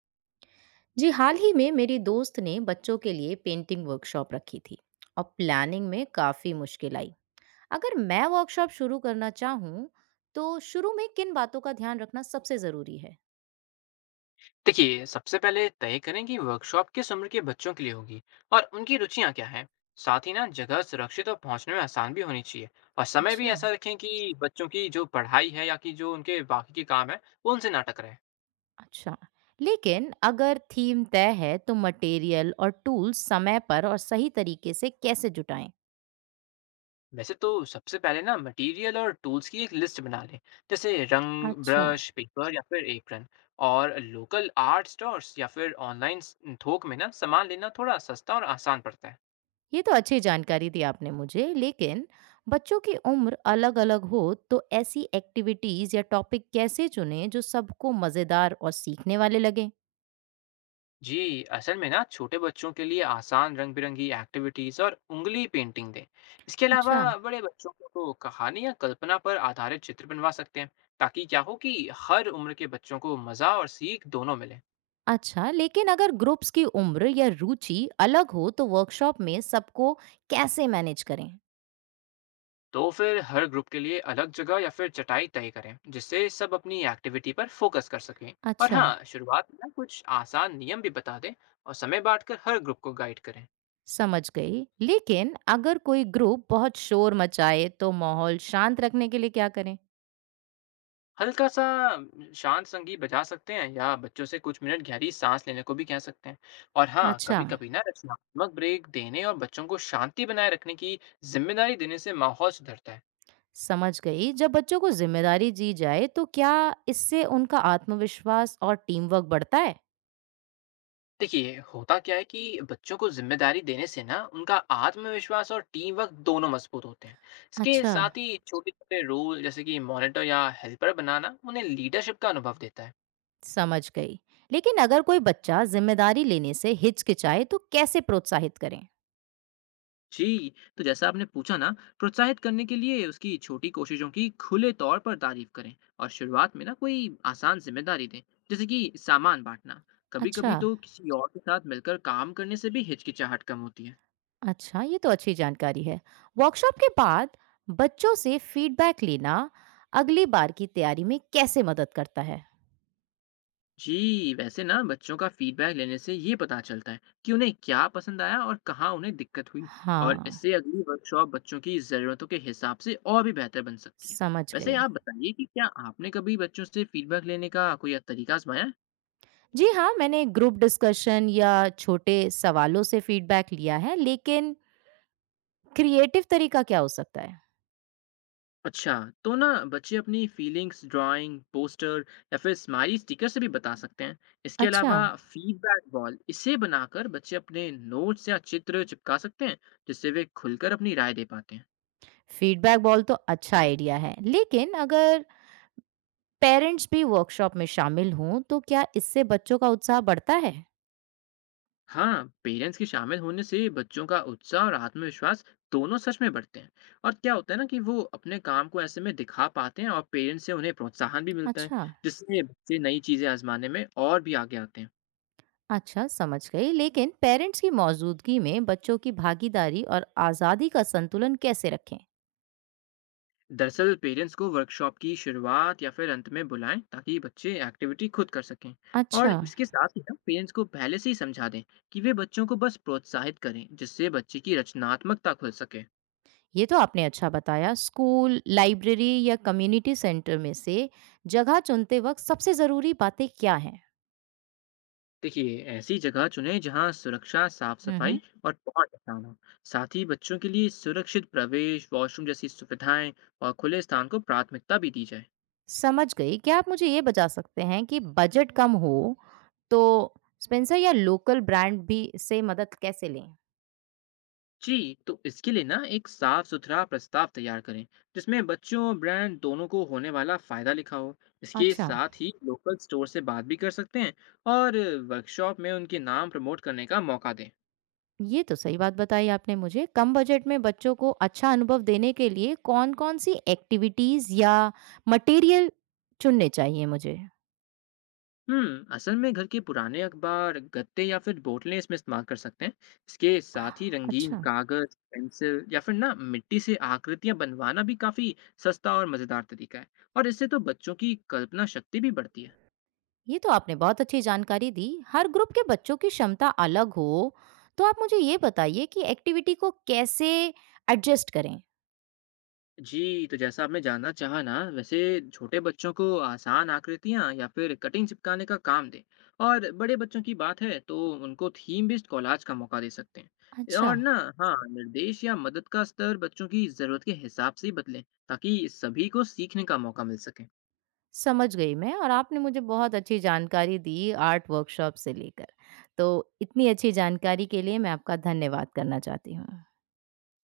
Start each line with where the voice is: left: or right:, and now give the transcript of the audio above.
right: जी, हाल ही में मेरी दोस्त ने बच्चों के लिए पेंटिंग वर्कशॉप रखी थी और प्लानिंग में काफी मुश्किल आई। अगर मैं वर्कशॉप शुरू करना चाहूँ तो शुरू में किन बातों का ध्यान रखना सबसे जरूरी है?
left: देखिए, सबसे पहले तय करें कि वर्कशॉप किस उम्र के बच्चों के लिए होगी और उनकी रुचियां क्या हैं। साथ ही ना जगह सुरक्षित और पहुंचने में आसान भी होनी चाहिए। और समय भी
right: अच्छा।
left: ऐसा रखें कि बच्चों की जो पढ़ाई है या कि जो उनके बाकी के काम है, वो उनसे ना टकराए।
right: अच्छा, लेकिन अगर थीम तय है तो मटेरियल और टूल्स समय पर और सही तरीके से कैसे जुटाएं?
left: वैसे तो सबसे पहले ना मटेरियल और टूल्स की एक लिस्ट बना लें, जैसे रंग,
right: अच्छा।
left: ब्रश, पेपर या फिर एप्रन। और लोकल आर्ट स्टोर्स या फिर ऑनलाइन थोक में ना सामान लेना थोड़ा सस्ता और आसान पड़ता है।
right: ये तो अच्छी जानकारी दी आपने मुझे, लेकिन बच्चों की उम्र अलग-अलग हो तो ऐसी एक्टिविटीज या टॉपिक कैसे चुने जो सबको मजेदार और सीखने वाले लगे?
left: जी, असल में ना छोटे बच्चों के लिए आसान रंग बिरंगी एक्टिविटीज और उंगली पेंटिंग दें। इसके अलावा
right: अच्छा।
left: बड़े बच्चों को तो कहानी या कल्पना पर आधारित चित्र बनवा सकते हैं, ताकि क्या हो कि हर उम्र के बच्चों को मजा और सीख दोनों मिले।
right: अच्छा, लेकिन अगर ग्रुप्स की उम्र या रुचि अलग हो तो वर्कशॉप में सबको कैसे मैनेज करें?
left: तो फिर हर ग्रुप के लिए अलग जगह या फिर चटाई तय करें, जिससे सब अपनी एक्टिविटी पर फोकस कर सकें। और
right: अच्छा।
left: हाँ, शुरुआत में ना कुछ आसान नियम भी बता दें और समय बांटकर हर ग्रुप को गाइड करें।
right: समझ गई, लेकिन अगर कोई ग्रुप बहुत शोर मचाए तो माहौल शांत रखने के लिए क्या करें?
left: हल्का-सा शांत संगीत बजा सकते हैं या बच्चों से कुछ मिनट गहरी साँस लेने को भी कह सकते हैं। और हाँ,
right: अच्छा।
left: कभी-कभी ना रचनात्मक ब्रेक देने और बच्चों को शांति बनाए रखने की ज़िम्मेदारी देने से माहौल सुधरता है।
right: समझ गई। जब बच्चों को जिम्मेदारी दी जाए तो क्या इससे उनका आत्मविश्वास और टीम वर्क बढ़ता है?
left: देखिए, होता क्या है कि बच्चों को ज़िम्मेदारी देने से ना उनका आत्मविश्वास और टीम वर्क दोनों मज़बूत होते हैं। इसके
right: अच्छा।
left: साथ ही छोटे-छोटे रोल जैसे कि मॉनिटर या हेल्पर बनाना उन्हें लीडरशिप का अनुभव देता है।
right: समझ गई, लेकिन अगर कोई बच्चा जिम्मेदारी लेने से हिचकिचाए तो कैसे प्रोत्साहित करें?
left: जी, तो जैसा आपने पूछा ना, प्रोत्साहित करने के लिए उसकी छोटी कोशिशों की खुले तौर पर तारीफ करें और शुरुआत में ना कोई आसान जिम्मेदारी दें, जैसे कि सामान बांटना। कभी
right: अच्छा।
left: कभी तो किसी और के साथ मिलकर काम करने से भी हिचकिचाहट कम होती है।
right: अच्छा, ये तो अच्छी जानकारी है। वर्कशॉप के बाद बच्चों से फीडबैक लेना अगली बार की तैयारी में कैसे मदद करता है?
left: जी, वैसे ना बच्चों का फीडबैक लेने से ये पता चलता है कि उन्हें क्या पसंद आया और कहाँ उन्हें दिक्कत हुई। और
right: हाँ।
left: इससे अगली वर्कशॉप बच्चों की ज़रूरतों के हिसाब से और भी बेहतर बन सकती है।
right: समझ
left: वैसे
right: गए।
left: आप बताइए कि क्या आपने कभी बच्चों से फीडबैक लेने का कोई तरीका आजमाया है?
right: जी हाँ, मैंने ग्रुप डिस्कशन या छोटे सवालों से फीडबैक लिया है, लेकिन क्रिएटिव तरीका क्या हो सकता है?
left: अच्छा, तो ना बच्चे अपनी फीलिंग्स ड्राइंग पोस्टर या फिर स्माइली स्टिकर से भी बता सकते हैं। इसके
right: अच्छा।
left: अलावा फीडबैक बॉल इसे बनाकर बच्चे अपने नोट्स या चित्र चिपका सकते हैं, जिससे वे खुलकर अपनी राय दे पाते हैं।
right: फीडबैक वॉल तो अच्छा आइडिया है, लेकिन अगर पेरेंट्स भी वर्कशॉप में शामिल हों, तो क्या इससे बच्चों का उत्साह बढ़ता है?
left: हाँ, पेरेंट्स के शामिल होने से बच्चों का उत्साह और आत्मविश्वास दोनों सच में बढ़ते हैं। और क्या होता है ना कि वो अपने काम को ऐसे में दिखा पाते हैं और पेरेंट्स से उन्हें प्रोत्साहन भी मिलता है,
right: अच्छा।
left: जिससे बच्चे नई चीज़ें आजमाने में और भी आगे आते हैं।
right: अच्छा, समझ गई, लेकिन पेरेंट्स की मौजूदगी में बच्चों की भागीदारी और आज़ादी का संतुलन कैसे रखें?
left: दरअसल पेरेंट्स को वर्कशॉप की शुरुआत या फिर अंत में बुलाएं ताकि बच्चे एक्टिविटी खुद कर सकें।
right: अच्छा।
left: और इसके साथ ही ना पेरेंट्स को पहले से ही समझा दें कि वे बच्चों को बस प्रोत्साहित करें, जिससे बच्चे की रचनात्मकता खुल सके।
right: ये तो आपने अच्छा बताया। स्कूल, लाइब्रेरी या कम्युनिटी सेंटर में से जगह चुनते वक्त सबसे ज़रूरी बातें क्या हैं?
left: देखिए, ऐसी जगह चुनें जहां सुरक्षा, साफ
right: हुँ,
left: सफाई
right: हुँ।
left: और पहुंच आसान हो। साथ ही बच्चों के लिए सुरक्षित प्रवेश, वॉशरूम जैसी सुविधाएं और खुले स्थान को प्राथमिकता भी दी जाए।
right: समझ गई। क्या आप मुझे ये बता सकते हैं कि बजट कम हो, तो स्पेंसर या लोकल ब्रांड भी से मदद कैसे लें?
left: जी, तो इसके लिए ना एक साफ-सुथरा प्रस्ताव तैयार करें, जिसमें बच्चों और ब्रांड दोनों को होने वाला फ़ायदा लिखा हो। इसके
right: अच्छा।
left: साथ ही लोकल स्टोर से बात भी कर सकते हैं और वर्कशॉप में उनके नाम प्रमोट करने का मौका दें।
right: ये तो सही बात बताई आपने मुझे। कम बजट में बच्चों को अच्छा अनुभव देने के लिए कौन-कौन सी एक्टिविटीज़ या मटेरियल चुनने चाहिए मुझे?
left: हुँ, असल में घर के पुराने अखबार, गत्ते या फिर बोतलें इसमें इस्तेमाल कर सकते हैं। इसके साथ ही
right: हाँ,
left: रंगीन
right: अच्छा।
left: कागज़, पेंसिल या फिर ना मिट्टी से आकृतियाँ बनवाना भी काफ़ी सस्ता और मज़ेदार तरीका है और इससे तो बच्चों की कल्पना शक्ति भी बढ़ती है।
right: ये तो आपने बहुत अच्छी जानकारी दी। हर ग्रुप के बच्चों की क्षमता अलग हो, तो आप मुझे ये बताइए कि एक्टिविटी को कैसे एडजस्ट करें?
left: जी, तो जैसा आपने जानना चाहा ना, वैसे छोटे बच्चों को आसान आकृतियाँ या फिर कटिंग चिपकाने का काम दें और बड़े बच्चों की बात है तो उनको थीम बेस्ड कॉलाज का मौका दे सकते हैं।
right: अच्छा।
left: और ना, हाँ, निर्देश या मदद का स्तर बच्चों की ज़रूरत के हिसाब से ही बदलें ताकि सभी को सीखने का मौका मिल सके।
right: समझ गई मैं, और आपने मुझे बहुत अच्छी जानकारी दी आर्ट वर्कशॉप से लेकर। तो इतनी अच्छी जानकारी के लिए मैं आपका धन्यवाद करना चाहती हूँ।